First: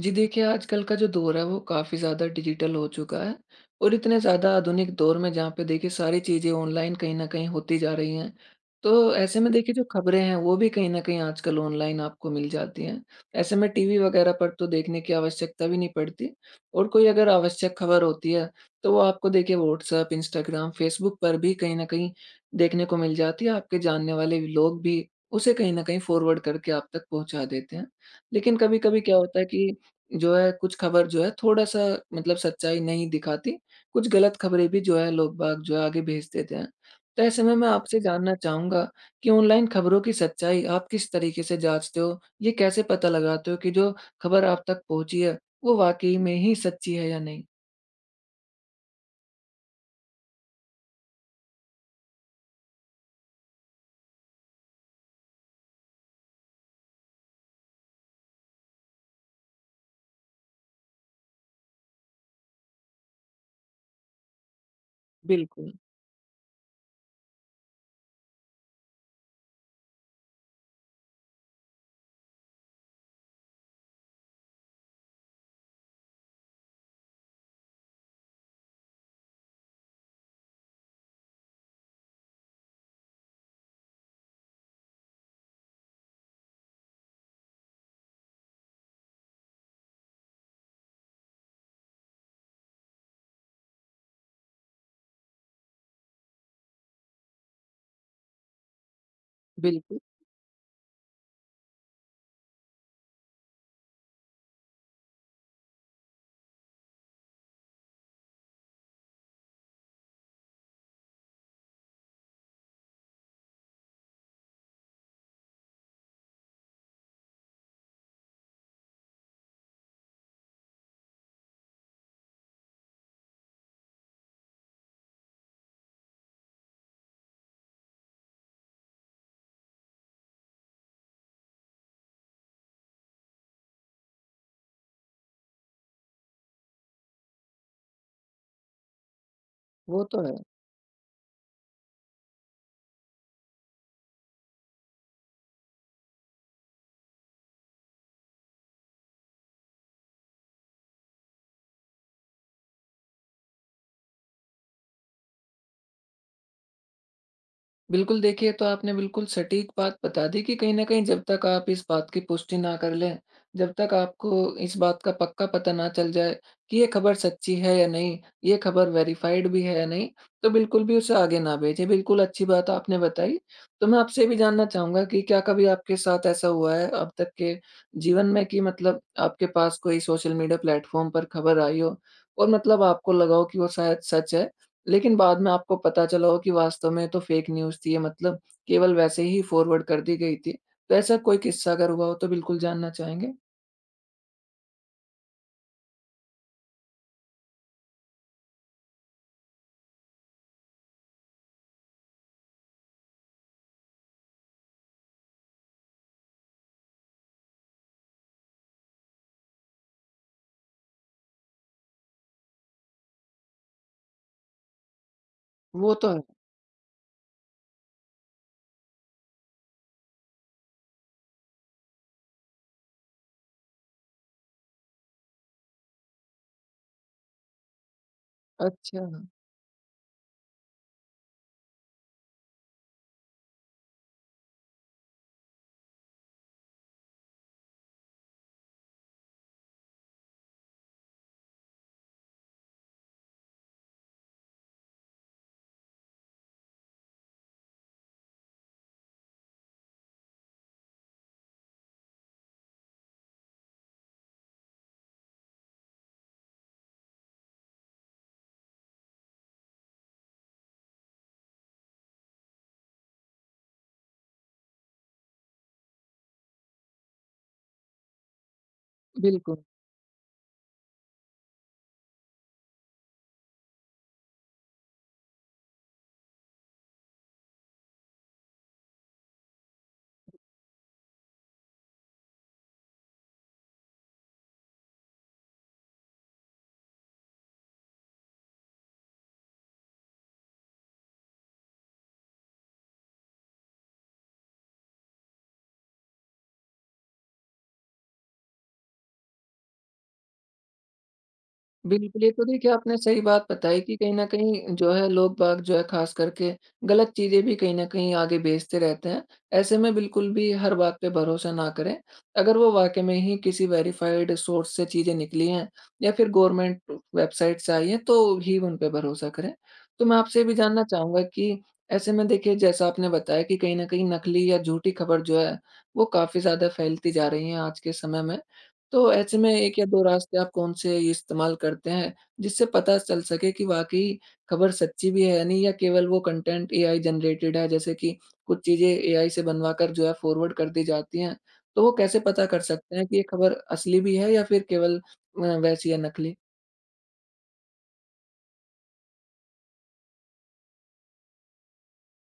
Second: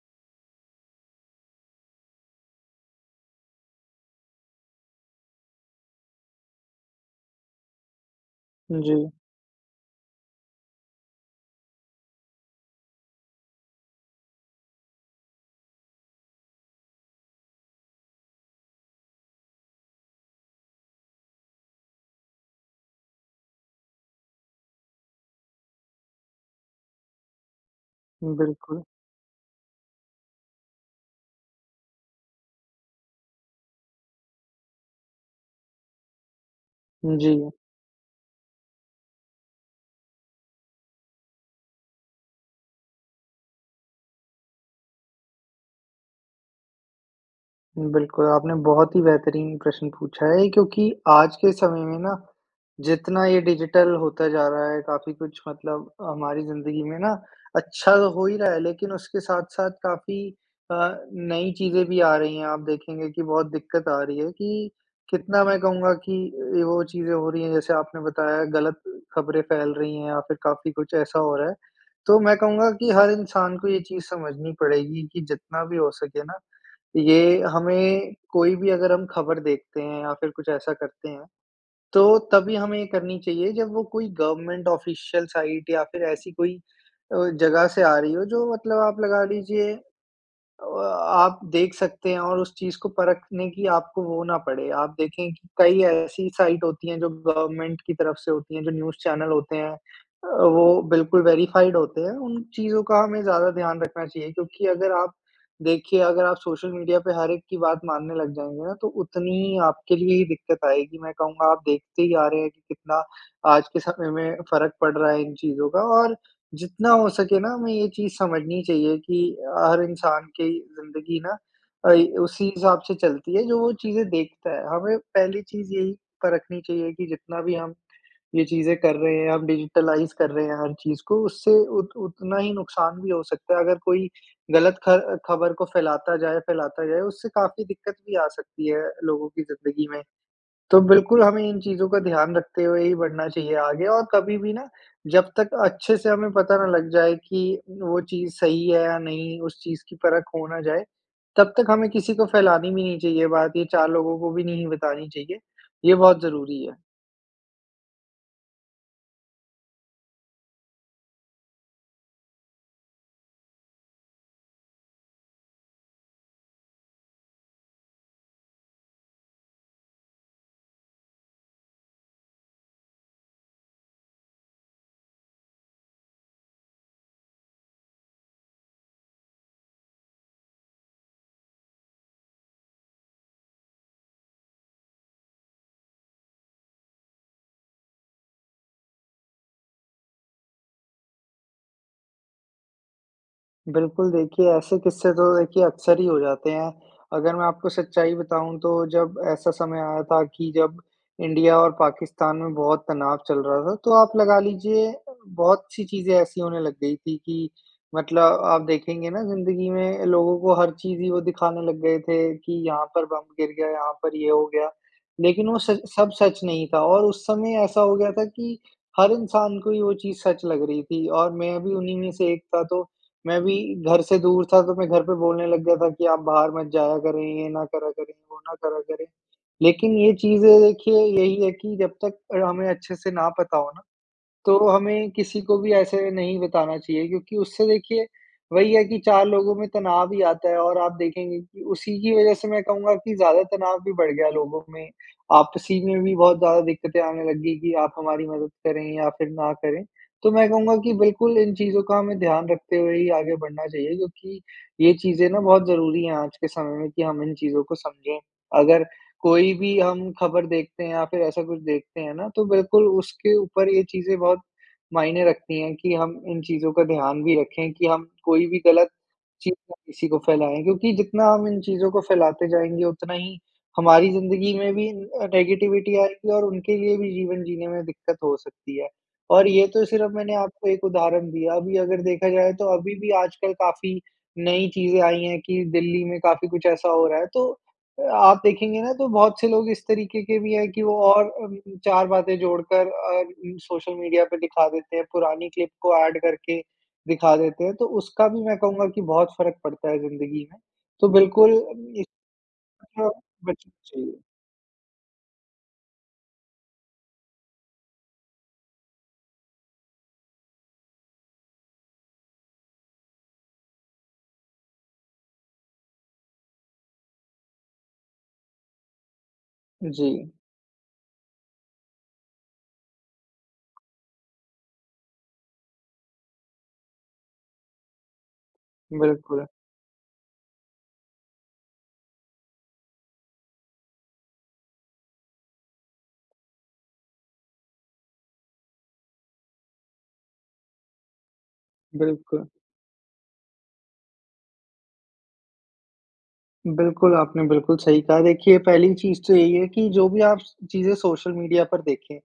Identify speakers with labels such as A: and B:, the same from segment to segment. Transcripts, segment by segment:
A: जी देखिए, आजकल का जो दौर है वो काफ़ी ज़्यादा डिजिटल हो चुका है और इतने ज़्यादा आधुनिक दौर में जहाँ पे देखिए सारी चीज़ें ऑनलाइन कहीं न कहीं होती जा रही हैं।
B: जी।
A: तो ऐसे में देखिए जो ख़बरें हैं वो भी कहीं न कहीं आजकल ऑनलाइन आपको मिल जाती हैं, ऐसे में टीवी वग़ैरह पर तो देखने की आवश्यकता भी नहीं पड़ती और कोई अगर आवश्यक ख़बर होती है तो वो आपको देखिए व्हाट्सऐप, इंस्टाग्राम, फ़ेसबुक पर भी कहीं न कहीं देखने को मिल जाती हैं, आपके जानने वाले लोग भी उसे कहीं न कहीं फ़ॉरवर्ड करके आप तक पहुँचा देते हैं। लेकिन
B: बिल्कुल।
A: कभी-कभी क्या होता है कि जो है कुछ ख़बर जो है थोड़ा-सा मतलब सच्चाई नहीं दिखाती, कुछ गलत ख़बरें भी जो है लोग-बाग जो है आगे भेज देते हैं। तो ऐसे
B: जी।
A: में मैं आपसे जानना चाहूँगा कि ऑनलाइन ख़बरों की सच्चाई आप किस तरीके से जाँचते हो? ये कैसे पता लगाते हो कि जो ख़बर आप तक पहुँची है वो वाक़ई में ही सच्ची है या नहीं?
B: बिल्कुल। आपने बहुत ही बेहतरीन प्रश्न पूछा है क्योंकि आज के समय में ना जितना ये डिजिटल होता जा रहा है काफ़ी कुछ मतलब अ, हमारी ज़िंदगी में ना अच्छा हो ही रहा है लेकिन उसके साथ-साथ काफ़ी अ, नई चीज़ें भी आ रही हैं आप देखेंगे कि बहुत दिक्कत आ रही है कि, कितना मैं
A: बिल्कुल।
B: कहूँगा कि ए, वो चीज़ें हो रही हैं जैसे आपने बताया गलत ख़बरें फ़ैल रही हैं या फ़िर काफ़ी कुछ ऐसा हो रहा है। तो मैं कहूँगा कि हर इंसान को ये चीज़ समझनी पड़ेगी कि जितना भी हो सके ना, ये हमें कोई भी अगर हम ख़बर देखते हैं या फ़िर कुछ ऐसा करते हैं, तो तभी हमें ये करनी चाहिए जब वो कोई गवर्नमेंट ऑफ़िशियल साइट या फ़िर ऐसी कोई अ, जगह से आ रही हो जो मतलब आप लगा लीजिए, अ, आप देख सकते हैं और उस चीज़ को परखने की आपको वो ना पड़े। आप देखे कि कई ऐसी साइट होती है जो गवर्नमेंट की तरफ से होती है जो न्यूज़ चैनल होते हैं, अ,
A: बिल्कुल।
B: वो बिल्कुल वेरिफ़ाइड होते है। उन चीज़ों का हमें ज़्यादा ध्यान रखना चाहिए क्योंकि अगर आप देखिए अगर आप सोशल मीडिया पे हर एक की बात मानने लग जाएँगे ना तो उतनी ही आपके लिए ही दिक्कत आएगी। मैं कहूँगा आप देखते ही आ रहे हैं कि, कितना आज के समय में फ़र्क पड़ रहा है इन चीज़ों का और जितना हो सके ना हमें ये चीज़ समझनी चाहिए कि अ, हर इंसान की ज़िंदगी ना अ, ई उसी हिसाब से चलती है जो वो चीज़ें देखता है। हमें पहली चीज़ यही परखनी चाहिए कि जितना भी हम ये चीज़ें कर रहे हैं हम डिज़िटलाइज़ कर रहे हैं हर चीज़ को उससे उत उतना ही नुकसान भी हो सकता है अगर कोई गलत ख़र ख़बर को फ़ैलाता जाए फ़ैलाता जाए, उससे काफ़ी दिक्कत भी आ सकती है लोगों की ज़िंदगी
A: वो
B: में।
A: तो है।
B: तो बिल्कुल हमें इन चीज़ों का ध्यान रखते हुए ही बढ़ना चाहिए आगे और कभी भी ना जब तक अच्छे से हमें पता ना लग जाए कि वो चीज़ सही है या नहीं, उस चीज़ की परख हो ना जाए, तब तक हमें किसी को फ़ैलानी भी नहीं चाहिए बात ये 4 लोगों को भी नहीं बतानी चाहिए। ये बहुत ज़रूरी है।
A: बिल्कुल, देखिए ये तो आपने बिल्कुल सटीक बात बता दी कि कहीं न कहीं जब तक आप इस बात की पुष्टि ना कर लें, जब तक आपको इस बात का पक्का पता ना चल जाए कि ये ख़बर सच्ची है या नहीं, ये ख़बर वेरिफ़ाइड भी है या नहीं तो बिल्कुल भी उसे आगे न भेजें। बिल्कुल अच्छी बात आपने बताई। तो मैं आपसे ये भी जानना चाहूँगा कि क्या कभी आपके साथ ऐसा हुआ है अब तक के जीवन में कि मतलब आपके पास कोई सोशल मीडिया प्लेटफॉर्म पर ख़बर आई हो और मतलब आपको लगा हो कि वो शायद सच है लेकिन बाद में आपको पता चला हो कि वास्तव में ये तो फ़ेक न्यूज़ थी ये मतलब केवल वैसे ही फॉरवर्ड कर दी गई थी। तो ऐसा कोई किस्सा अगर हुआ हो तो बिल्कुल जानना चाहेंगे?
B: बिल्कुल। देखिए ऐसे किस्से तो देखिए अक्सर ही हो जाते हैं। अगर मैं आपको सच्चाई बताऊँ तो जब ऐसा समय आया था कि जब इंडिया और पाकिस्तान में बहुत तनाव चल रहा था तो आप लगा लीजिए बहुत सी चीज़ें ऐसी होने लग गई थी कि मतलब आप देखेंगे ना ज़िंदगी में लोगों को हर चीज़ ही वो दिखाने लग गए थे कि यहाँ पर बम गिर गया, यहाँ पर ये हो गया। लेकिन वो सच
A: वो तो
B: सब
A: है।
B: सच नहीं था। और उस समय ऐसा हो गया था कि हर इंसान को ही वो चीज़ सच लग रही थी और मैं भी उन्हीं में से एक था। तो मैं भी घर से दूर था, तो मैं घर पे बोलने लग गया था कि आप बाहर मत जाया करें, ये ना करा करें, वो ना करा करें।
A: अच्छा।
B: लेकिन ये चीज़ें देखिए यही है कि जब तक अ, हमें अच्छे से ना पता हो ना तो हमें किसी को भी ऐसे नहीं बताना चाहिए क्योंकि उससे देखिए वही है कि 4 लोगों में तनाव ही आता है और आप देखेंगे कि उसी की वजह से मैं कहूँगा कि ज़्यादा तनाव भी बढ़ गया लोगों में। आपसी में भी बहुत ज़्यादा दिक्कतें आने लग गई कि आप हमारी मदद करें या फिर ना करें। तो मैं कहूँगा कि बिल्कुल इन चीज़ों का हमें ध्यान रखते हुए ही आगे बढ़ना चाहिए क्योंकि ये चीज़ें ना बहुत ज़रूरी हैं आज के समय में कि हम इन चीज़ों को समझें। अगर कोई भी हम ख़बर देखते हैं या फिर ऐसा कुछ देखते हैं ना तो बिल्कुल उसके ऊपर ये चीज़ें बहुत मायने रखती हैं कि हम इन चीज़ों का ध्यान भी रखें कि हम कोई भी ग़लत चीज़
A: बिल्कु।
B: ना किसी को फैलाएँ। क्योंकि जितना हम इन चीज़ों को फैलाते जाएँगे उतना ही हमारी ज़िन्दगी में भी अ, नेगेटिविटी आएगी और उनके लिए भी जीवन जीने में दिक्कत हो सकती है, और ये तो सिर्फ़ मैंने आपको एक उदाहरण दिया। अभी अगर देखा जाए तो अभी भी आजकल काफ़ी नई चीज़ें आई हैं कि दिल्ली में काफ़ी कुछ ऐसा हो रहा है। तो आप देखेंगे ना तो बहुत से लोग इस तरीके के भी है कि वो और अम, 4 बातें जोड़कर अर सोशल मीडिया पे दिखा देते हैं पुरानी क्लिप को ऐड करके दिखा देते हैं। तो उसका भी मैं कहूँगा कि बहुत फ़र्क़ पड़ता है ज़िन्दगी में। तो बिल्कुल इससे
A: बिल्कुल। ये तो देखिए आपने
B: अच्छा
A: सही बात
B: बचना
A: बताई कि कहीं
B: चाहिए।
A: न कहीं जो है लोग बाग जो है ख़ासकर के गलत चीज़ें भी कहीं न कहीं आगे भेजते रहते हैं। ऐसे में बिल्कुल भी हर बात पे भरोसा ना करें। अगर वो वाक़ई में ही किसी वेरिफ़ाइड सोर्स से चीज़ें निकली हैं या फिर गवर्नमेंट वेबसाइट से आई हैं तो ही उन पे भरोसा करें। तो मैं
B: जी।
A: आपसे ये भी जानना चाहूँगा कि ऐसे में देखिए जैसा आपने बताया कि कहीं न कहीं नकली या झूठी ख़बर जो हैं वो काफ़ी ज़्यादा फैलती जा रही है आज के समय में। तो ऐसे
B: बिल्कुल।
A: में 1 या 2 रास्ते आप कौन से ये इस्तेमाल करते हैं, जिससे पता चल सके कि वाक़ई ख़बर सच्ची भी है नहीं या केवल वो कंटेंट एआई जनरेटेड है जैसे कि कुछ चीज़ें एआई से बनवाकर जो है फॉरवर्ड कर दी जाती हैं। तो वो कैसे पता
B: बिल्कुल।
A: कर सकते हैं कि ये खबर असली भी है या फिर केवल अ, वैसी है नकली?
B: बिल्कुल। आपने बिल्कुल सही कहा। देखिए पहली चीज़ तो यही है कि जो भी आप चीज़ें सोशल मीडिया पर देखें,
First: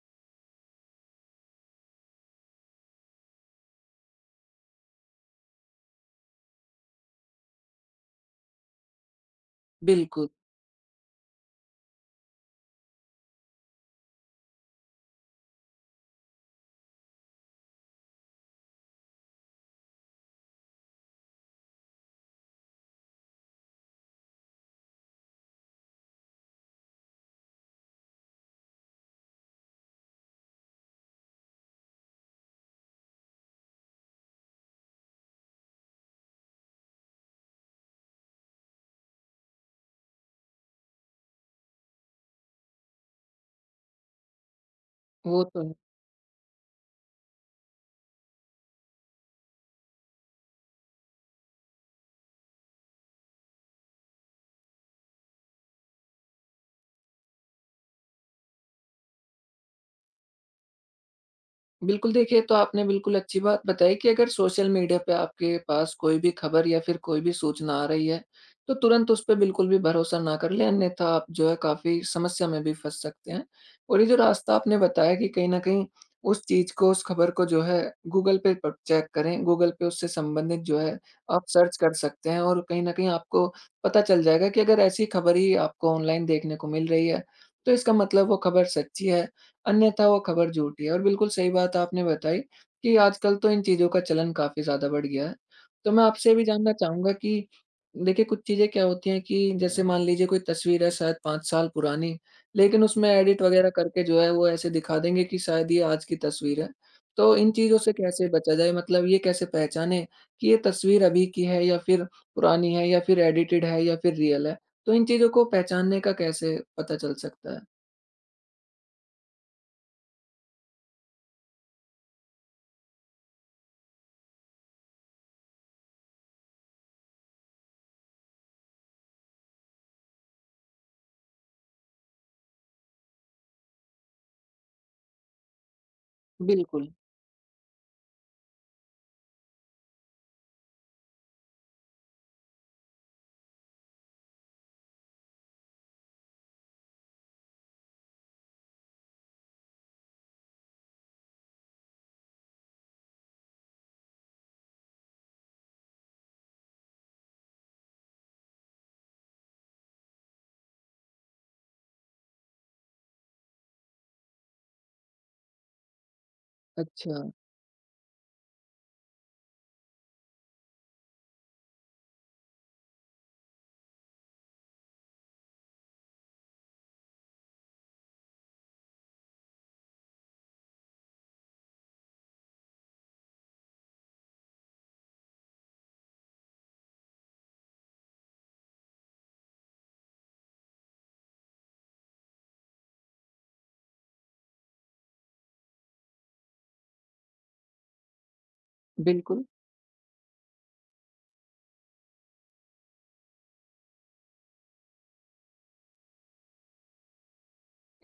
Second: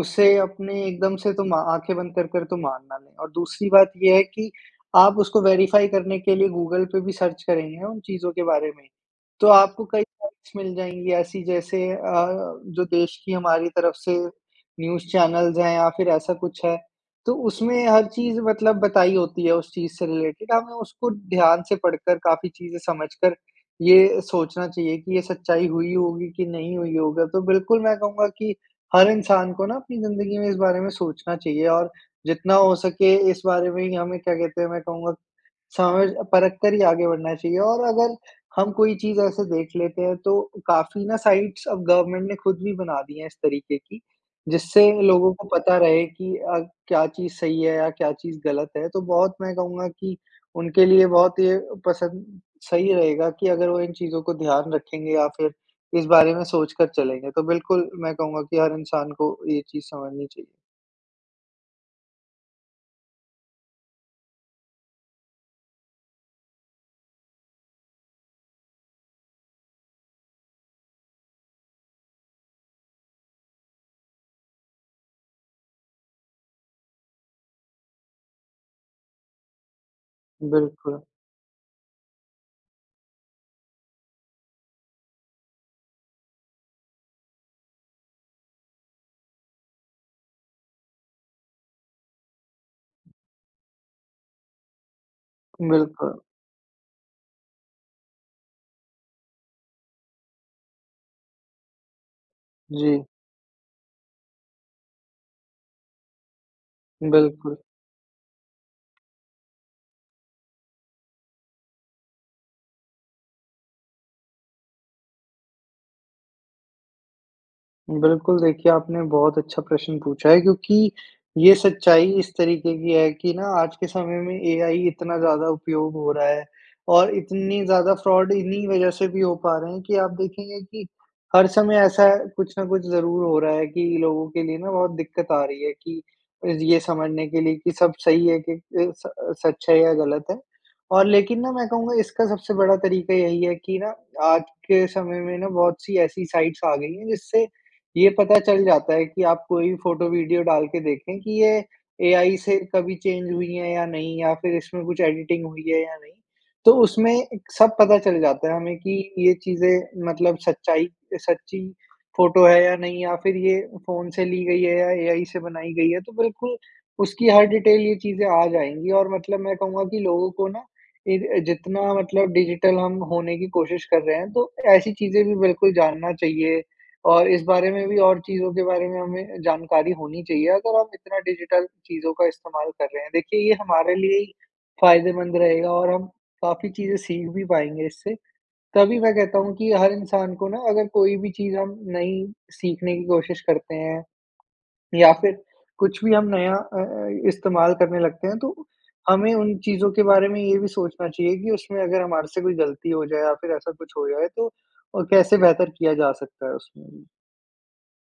B: उसे अपने एकदम से तो मा आँखें बंद कर कर तो मान ना लें। और दूसरी बात ये है कि आप उसको वेरिफ़ाई करने के लिए गूगल पे भी सर्च करेंगे ना उन चीज़ों के बारे में। तो आपको कई
A: बिल्कु
B: पॉइंट्स मिल जाएँगी ऐसी जैसे अ, जो देश की हमारी तरफ से न्यूज़ चैनल्स हैं या फिर ऐसा कुछ है तो उसमें हर चीज़ मतलब बताई होती है उस चीज़ से रिलेटेड हमें उसको ध्यान से पढ़कर, काफ़ी चीज़ें समझकर ये सोचना चाहिए कि ये सच्चाई हुई होगी कि नहीं हुई होगा। तो बिल्कुल मैं कहूँगा कि हर इंसान को ना अपनी ज़िन्दगी में इस बारे में सोचना चाहिए और जितना हो सके इस बारे में ही हमें क्या कहते हैं मैं कहूँगा समझ परख कर ही आगे बढ़ना चाहिए। और अगर हम कोई चीज़ ऐसे देख लेते हैं तो काफ़ी ना साइट्स अब गवर्नमेंट ने ख़ुद भी बना दी है इस तरीके की। जिससे लोगों
A: वो
B: को
A: तो है।
B: पता रहे कि अ, क्या चीज़ सही है या क्या चीज़ ग़लत है। तो बहुत मैं कहूँगा कि उनके लिए बहुत ये पसंद सही रहेगा कि अगर वो इन चीज़ों को ध्यान रखेंगे या फिर इस बारे में सोच कर चलेंगे। तो बिल्कुल मैं कहूँगा कि हर इंसान को ये चीज़ समझनी चाहिए।
A: बिल्कुल देखिए, ये तो आपने बिल्कुल अच्छी बात बताई कि अगर सोशल मीडिया पे आपके पास कोई भी ख़बर या फ़िर कोई भी सूचना आ रही है तो तुरंत उस पे बिल्कुल भी भरोसा ना कर लें अन्यथा आप जो है काफ़ी समस्या में भी फँस सकते हैं। और ये जो रास्ता आपने बताया कि कहीं न कहीं उस चीज़ को उस ख़बर को जो है गूगल पे पर चेक करें, गूगल पे उससे संबंधित जो है
B: बिल्कुल।
A: आप सर्च कर सकते हैं और कहीं न कहीं आपको पता चल जाएगा कि अगर ऐसी ख़बर ही आपको ऑनलाइन देखने को मिल रही है तो इसका मतलब वो ख़बर सच्ची है अन्यथा वो ख़बर झूठी है और बिल्कुल सही बात आपने बताई कि आजकल तो इन चीज़ों का चलन काफ़ी ज़्यादा बढ़ गया है। तो मैं
B: बिल्कुल।
A: आपसे ये भी जानना चाहूँगा कि देखिए कुछ चीज़ें क्या होती हैं कि जैसे मान लीजिए कोई तस्वीर है शायद 5 साल पुरानी लेकिन
B: जी।
A: उसमें एडिट वग़ैरह करके जो है वो ऐसे दिखा देंगे कि शायद ये आज की तस्वीर है। तो इन
B: बिल्कुल।
A: चीज़ों से कैसे बचा जाए? मतलब ये कैसे पहचानें कि ये तस्वीर अभी की है या फ़िर पुरानी है या फ़िर एडिटेड है या फ़िर रियल है? तो इन चीज़ों को पहचानने का कैसे पता चल सकता है?
B: बिल्कुल, देखिए आपने बहुत अच्छा प्रश्न पूछा है क्योंकि ये सच्चाई इस तरीके की है कि ना आज के समय में एआई इतना ज़्यादा उपयोग हो रहा है और इतनी ज़्यादा फ्रॉड इन्हीं वज़ह से भी हो पा रहे कि आप देखेंगे कि हर समय ऐसा है कुछ न कुछ ज़रूर हो रहा है कि लोगों के लिए ना बहुत दिक्कत आ रही है कि रि ये
A: बिल्कुल।
B: समझने के लिए कि सब सही है कि ए, स सच है या गलत है। और लेकिन ना मैं कहूँगा इसका सबसे बड़ा तरीका यही है कि ना आज के समय में ना बहुत-सी ऐसी साइट्स आ गयी है जिससे ये पता चल जाता है कि आप कोई फ़ोटो वीडियो डाल के देखें कि ये एआई से कभी चेंज हुई हैं या नहीं या फ़िर इसमें कुछ एडिटिंग हुई है या नहीं। तो उसमें सब पता चल जाता है हमें की ये चीज़ें मतलब सच्चाई सच्ची फ़ोटो है या नहीं या फ़िर ये फ़ोन से ली गयी है या एआई से बनाई गयी है। तो बिल्कुल, उसकी
A: अच्छा।
B: हर डिटेल ये चीज़ें आ जाएँगी और मतलब मैं कहूँगा कि लोगों को ना इर अ, जितना मतलब डिजिटल हम होने की कोशिश कर रहे हैं तो ऐसी चीज़ें भी बिल्कुल जानना चाहिए और इस बारे में भी और चीज़ों के बारे में हमें जानकारी होनी चाहिए अगर हम इतना डिजिटल चीज़ों का इस्तेमाल कर रहे हैं। देखिए, ये हमारे लिए ही फ़ायदेमंद रहेगा और हम काफ़ी चीज़ें सीख भी पाएँगे इससे। तभी मैं कहता हूँ कि हर इंसान को ना अगर कोई भी चीज़ हम नई सीखने की कोशिश करते हैं या फ़िर कुछ भी हम नया अ अ, इस्तेमाल करने लगते हैं तो, हमें
A: बिल्कुल।
B: उन चीज़ों के बारे में ये भी सोचना चाहिए कि उसमें अगर हमारे से कोई गलती हो जाए या फ़िर ऐसा कुछ हो जाए तो अ, कैसे बेहतर किया जा सकता है उसमें। जी।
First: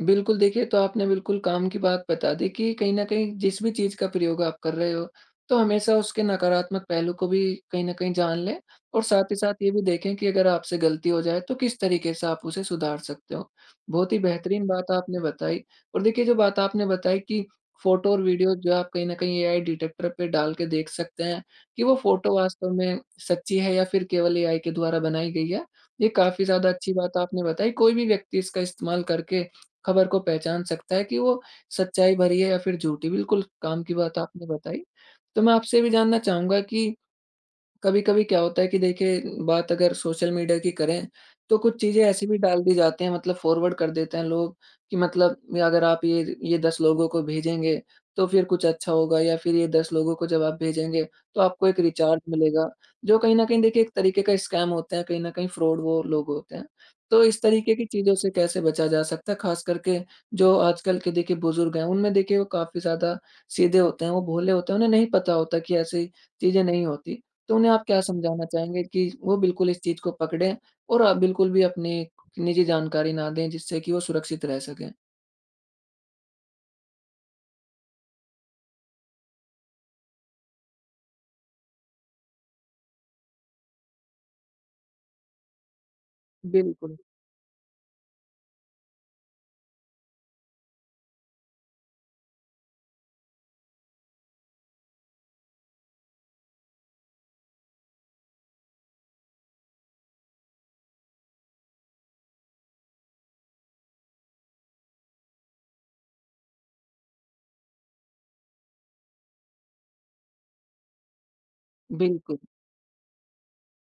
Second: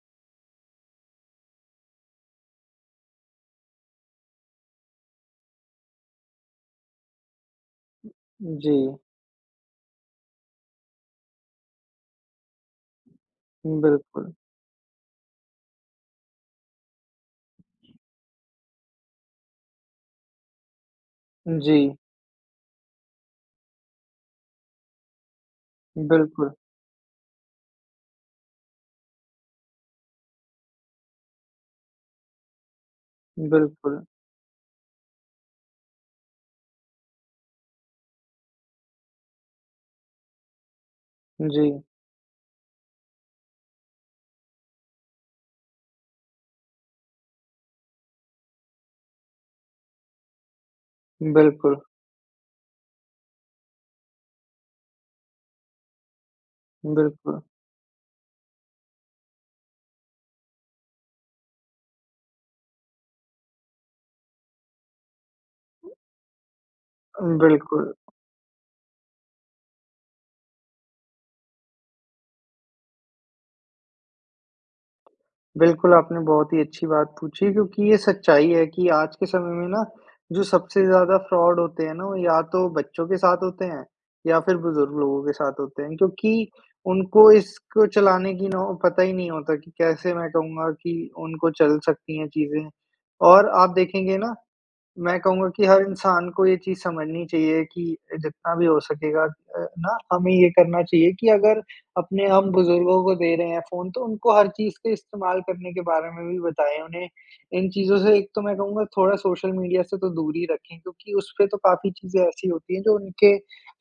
A: बिल्कुल, देखिए ये तो आपने बिल्कुल काम की बात बता दी कि कहीं न कहीं जिस भी चीज़ का प्रयोग आप कर रहे हो, तो हमेशा उसके नकारात्मक पहलू को भी कहीं न
B: उ
A: कहीं जान
B: उम,
A: लें
B: जी।
A: और साथ ही साथ ये भी देखें कि अगर आपसे गलती हो जाए तो किस तरीके से आप उसे सुधार सकते हो।
B: उम,
A: बहुत ही
B: बिल्कुल।
A: बेहतरीन बात आपने बताई और देखिए जो बात आपने बताई कि फोटो और वीडियो जो है आप कहीं न कहीं एआई डिटेक्टर पे डाल के देख सकते हैं
B: उम,
A: कि
B: जी।
A: वो फोटो वास्तव में सच्ची है या फिर केवल एआई के द्वारा बनाई गई है। ये काफ़ी
B: बिल्कुल।
A: ज़्यादा अच्छी बात आपने बताई कोई भी व्यक्ति इसका इस्तेमाल करके खबर को पहचान सकता है कि वो सच्चाई भरी है या फिर झूठी बिल्कुल काम की
B: बिल्कुल।
A: बात आपने बताई। तो मैं आपसे ये भी जानना चाहूँगा कि कभी-कभी क्या होता है कि देखिए बात अगर सोशल मीडिया की करें तो कुछ
B: जी।
A: चीज़ें ऐसी भी डाल दी जाती हैं मतलब फॉरवर्ड कर देते हैं लोग कि मतलब या अगर आप ये ज ये 10 लोगों को भेजेंगे तो फिर कुछ अच्छा होगा या फिर ये 10 लोगों को जब आप भेजेंगे तो आपको
B: बिल्कुल।
A: एक रिचार्ज मिलेगा जो कहीं न कहीं देखिए एक तरीके का स्कैम होते हैं कहीं न कहीं फ्रॉड वो लोग होते हैं। तो इस
B: बिल्कुल।
A: तरीके की चीज़ों से कैसे बचा जा सकता है? खासकर के जो आजकल के देखिए बुजुर्ग हैं उनमें देखिए वो काफ़ी ज़्यादा सीधे होते हैं वो भोले होते हैं उन्हें नहीं पता होता कि ऐसी चीज़ें नहीं होती।
B: अ,
A: तो उन्हें आप
B: बिल्कुल।
A: क्या समझाना चाहेंगे कि वो बिल्कुल इस चीज़ को पकड़ें और आप बिल्कुल भी अपनी निजी जानकारी ना दें जिससे कि वो सुरक्षित रह सकें?
B: बिल्कुल, आपने बहुत ही अच्छी बात पूछी क्योंकि ये सच्चाई है कि आज के समय में ना जो सबसे ज़्यादा फ्रॉड होते हैं ना, वो या तो बच्चों के साथ होते हैं या फिर बुजुर्ग लोगों के साथ होते हैं। क्योंकि
A: बिल्कुल।
B: उनको इसको चलाने की नौ पता ही नहीं होता कि कैसे मैं कहूँगा कि उनको चल सकती हैं चीज़ें। और आप देखेंगे ना मैं कहूँगा कि हर इंसान को ये चीज़ समझनी चाहिए कि जितना भी हो सकेगा अ, ना हमें ये करना चाहिए कि अगर अपने हम बुजुर्गों को दे रहे हैं फ़ोन तो उनको हर चीज़ के इस्तेमाल करने के बारे में भी बताएँ। उन्हें इन चीज़ों से एक तो मैं कहूँगा थोड़ा सोशल मीडिया से तो दूर ही रखें क्योंकि उसपे तो काफ़ी चीज़ें
A: बिल्कुल।
B: ऐसी होती हैं जो उनके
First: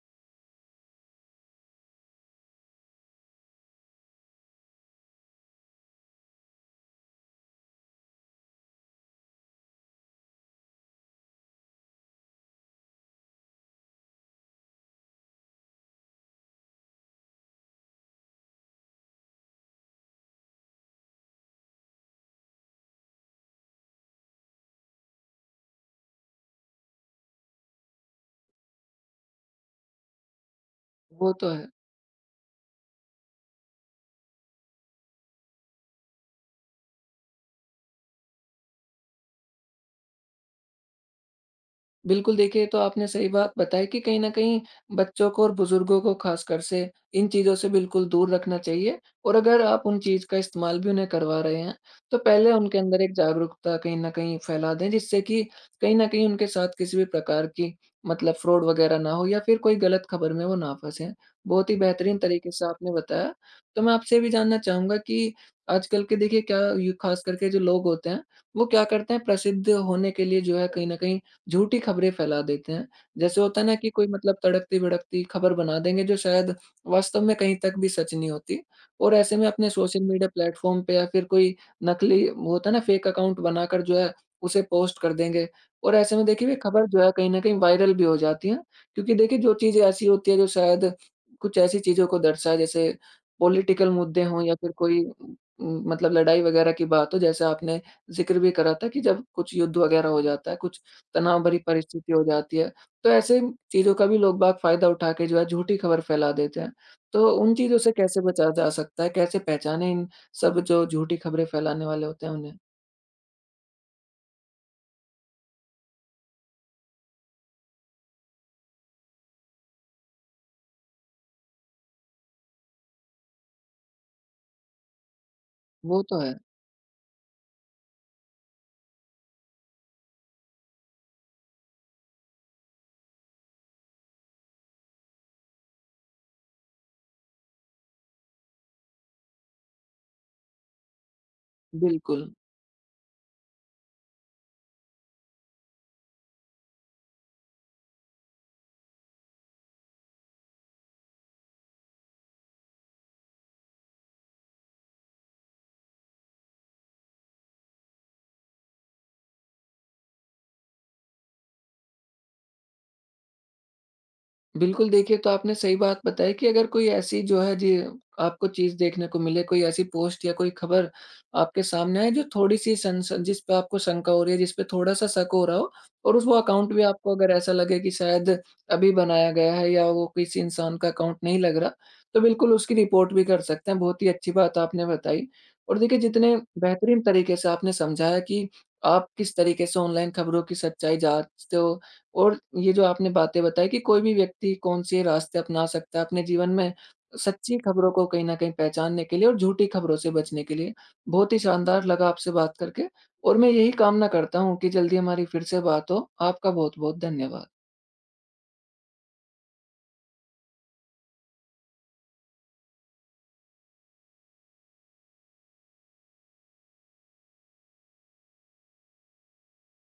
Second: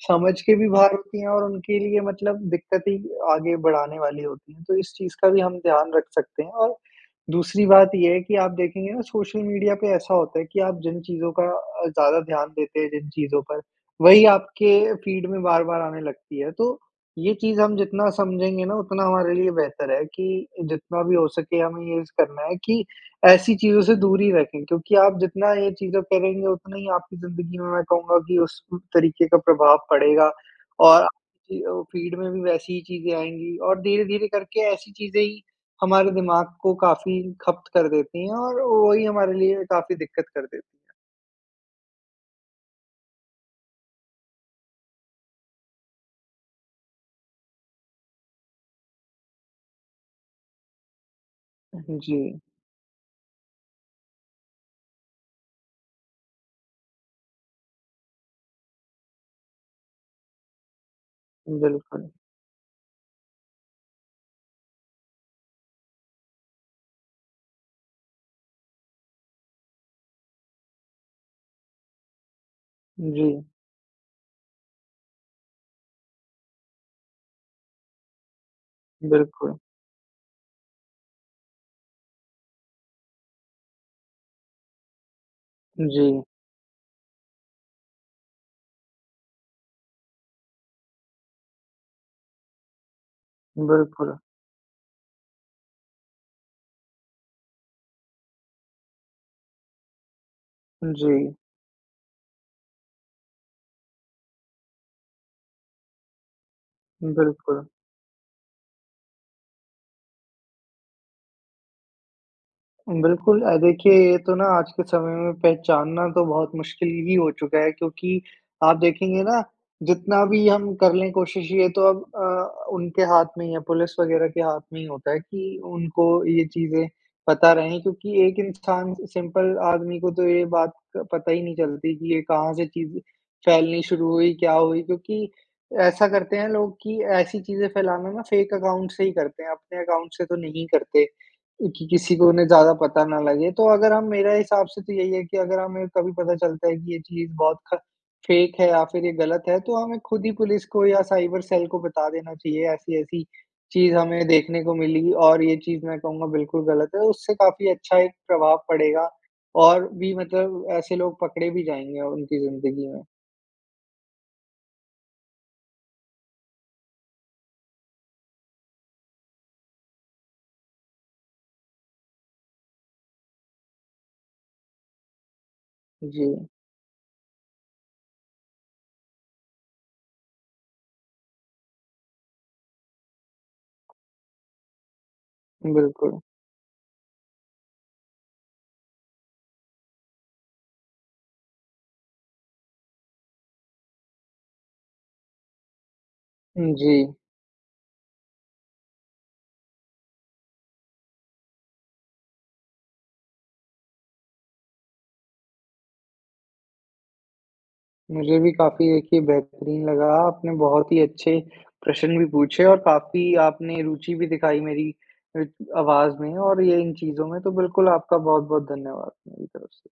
B: समझ के भी बाहर होती है और उनके लिए मतलब दिक्कतें ही आगे बढ़ाने वाली होती है। तो इस चीज़ का भी हम ध्यान रख सकते हैं और दूसरी बात ये है कि आप देखेंगे ना सोशल मीडिया पे ऐसा होता है कि आप जिन चीज़ों का अ, ज़्यादा ध्यान देते हैं जिन चीज़ों पर वही आप के फीड में बार-बार आने लगती है। तो ये चीज़ हम जितना समझेंगे ना उतना हमारे लिए बेहतर है कि जितना भी हो सके हमें ये ज करना है कि ऐसी चीज़ों से दूरी रखें क्योंकि आप जितना ये चीज़ें करेंगे उतना ही आपकी ज़िन्दगी में मैं कहूँगा कि उस तरीके का प्रभाव पड़ेगा और अ,
A: वो तो
B: की
A: है।
B: औ फीड में भी वैसी ही चीज़ें आएँगी और धीरे-धीरे करके ऐसी चीज़ें ही हमारे दिमाग को काफ़ी खप्त कर देती हैं और वही हमारे लिए काफ़ी दिक्कत कर देती।
A: बिल्कुल, देखिए, ये तो आपने सही बात बताई कि कहीं न कहीं बच्चों को और बुजुर्गों को ख़ासकर से, इन चीज़ों से बिल्कुल दूर रखना चाहिए। और अगर आप उन चीज़ का इस्तेमाल भी उन्हें करवा रहे हैं,
B: उ,
A: तो
B: जी।
A: पहले उनके अंदर एक जागरूकता कहीं न कहीं फैला दें, जिससे कि कहीं न कहीं उनके साथ किसी भी प्रकार की मतलब फ्रॉड वग़ैरह ना हो या फिर कोई गलत खबर में वो ना फँसे। बहुत ही
B: बिल्कुल।
A: बेहतरीन तरीके से आपने बताया। तो मैं आपसे ये भी जानना चाहूँगा कि, आजकल के देखिए क्या यु ख़ासकर के जो लोग होते हैं, वो क्या करते हैं? प्रसिद्ध होने के लिए जो है, कहीं न कहीं झूठी खबरें फैला देते हैं। जैसे
B: जी।
A: होता है ना, कि कोई मतलब तड़कती-भड़कती ख़बर बना देंगे जो शायद वास्तव में कहीं तक भी सच नहीं होती। और ऐसे में
B: बिल्कुल।
A: अपने सोशल मीडिया प्लेटफ़ॉर्म पे या फिर कोई नकली वो होता ना फेक अकाउंट बनाकर जो है, उसे पोस्ट कर देंगे। और ऐसे
B: जी।
A: में देखिए, वे खबर जो है कहीं न कहीं वायरल भी हो जाती हैं, क्योंकि देखिए जो चीज़ें ऐसी होती हैं जो शायद कुछ ऐसी चीज़ों को दर्शाए जैसे पॉलिटिकल
B: बिल्कुल।
A: मुद्दे हों या फिर कोई उम, मतलब लड़ाई वग़ैरह की बात हो जैसे आपने ज़िक्र भी करा था कि, जब कुछ युद्ध वग़ैरह हो जाता है, कुछ
B: जी।
A: तनाव भरी परिस्थिति हो जाती है। तो, ऐसे चीज़ों का भी लोग-बाग फ़ायदा उठा के जो है झूठी खबर फैला देते हैं। तो, उन
B: बिल्कुल।
A: चीज़ों से कैसे बचा जा सकता है? कैसे पहचाने इन सब जो झूठी खबरें फैलाने वाले होते हैं उन्हें?
B: बिल्कुल। अ, देखिए ये तो ना आज के समय में पहचानना तो बहुत मुश्किल ही हो चुका है। क्योंकि आप देखेंगे ना, जितना भी हम कर ले कोशिश ये तो अब अ, उनके हाथ में ही है, पुलिस वग़ैरह के हाथ में ही होता है कि
A: वो तो
B: उनको
A: है।
B: ये चीज़ें पता रहें। क्योंकि एक इंसान, सिंपल आदमी को तो ये बात पता ही नहीं चलती कि ये कहाँ से चीज़, फैलनी शुरू हुई, क्या हुई? क्योंकि ऐसा करते हैं, लोग कि ऐसी चीज़ें फैलाना ना फेक अकाउंट से ही करते हैं। अपने अकाउंट से तो नहीं करते। कि किसी को
A: बिल्कुल।
B: उन्हें ज़्यादा पता ना लगे। तो अगर हम मेरा हिसाब से तो यही है, कि अगर हमें कभी पता चलता है कि ये चीज़ बहुत ख फेक है या फिर ये गलत है, तो हमें खुद ही पुलिस को या साइबर सेल को बता देना चाहिए। ऐसी-ऐसी चीज़ हमें देखने को मिली और ये चीज़ मैं कहूँगा बिल्कुल गलत है। उससे काफ़ी अच्छा एक प्रभाव पड़ेगा। और भी मतलब ऐसे लोग पकड़े भी जाएँगे उनकी ज़िंदगी में।
A: बिल्कुल, देखिए, ये तो आपने सही बात बताई कि अगर कोई ऐसी जो है, जी, आपको चीज़ देखने को मिले, कोई ऐसी पोस्ट या कोई खबर आपके सामने आए जो थोड़ी सन सन जिस पे आपको शंका हो रही है, जिस पे थोड़ा-सा शक हो रहा हो और उस वो
B: जी।
A: अकाउंट भी आपको अगर ऐसा लगे कि शायद अभी बनाया गया है या वो किसी इंसान का अकाउंट नहीं लग रहा। तो बिल्कुल उसकी रिपोर्ट भी कर सकते हैं, बहुत ही अच्छी बात आपने बताई। और देखिए,
B: बिल्कुल।
A: जितने बेहतरीन तरीके से आपने समझाया कि आप किस तरीके से ऑनलाइन खबरों की सच्चाई जाँचते हो और ये जो आपने बातें बताई कि कोई भी व्यक्ति कौन-से रास्ते अपना सकता है अपने जीवन में
B: उ, जी।
A: सच्ची खबरों को कहीं न कहीं पहचानने के लिए और झूठी खबरों से बचने के लिए। बहुत ही शानदार लगा आपसे बात करके। और मैं यही कामना करता हूँ, कि जल्दी हमारी फिर से बात हो। आपका बहुत-बहुत धन्यवाद।
B: मुझे भी काफ़ी देखिए बेहतरीन लगा। आपने बहुत ही अच्छे प्रश्न भी पूछे। और काफ़ी आपने रुचि भी दिखाई मेरी अ, आवाज़ में। और ये इन चीज़ों में, तो बिल्कुल आपका बहुत-बहुत धन्यवाद मेरी तरफ से।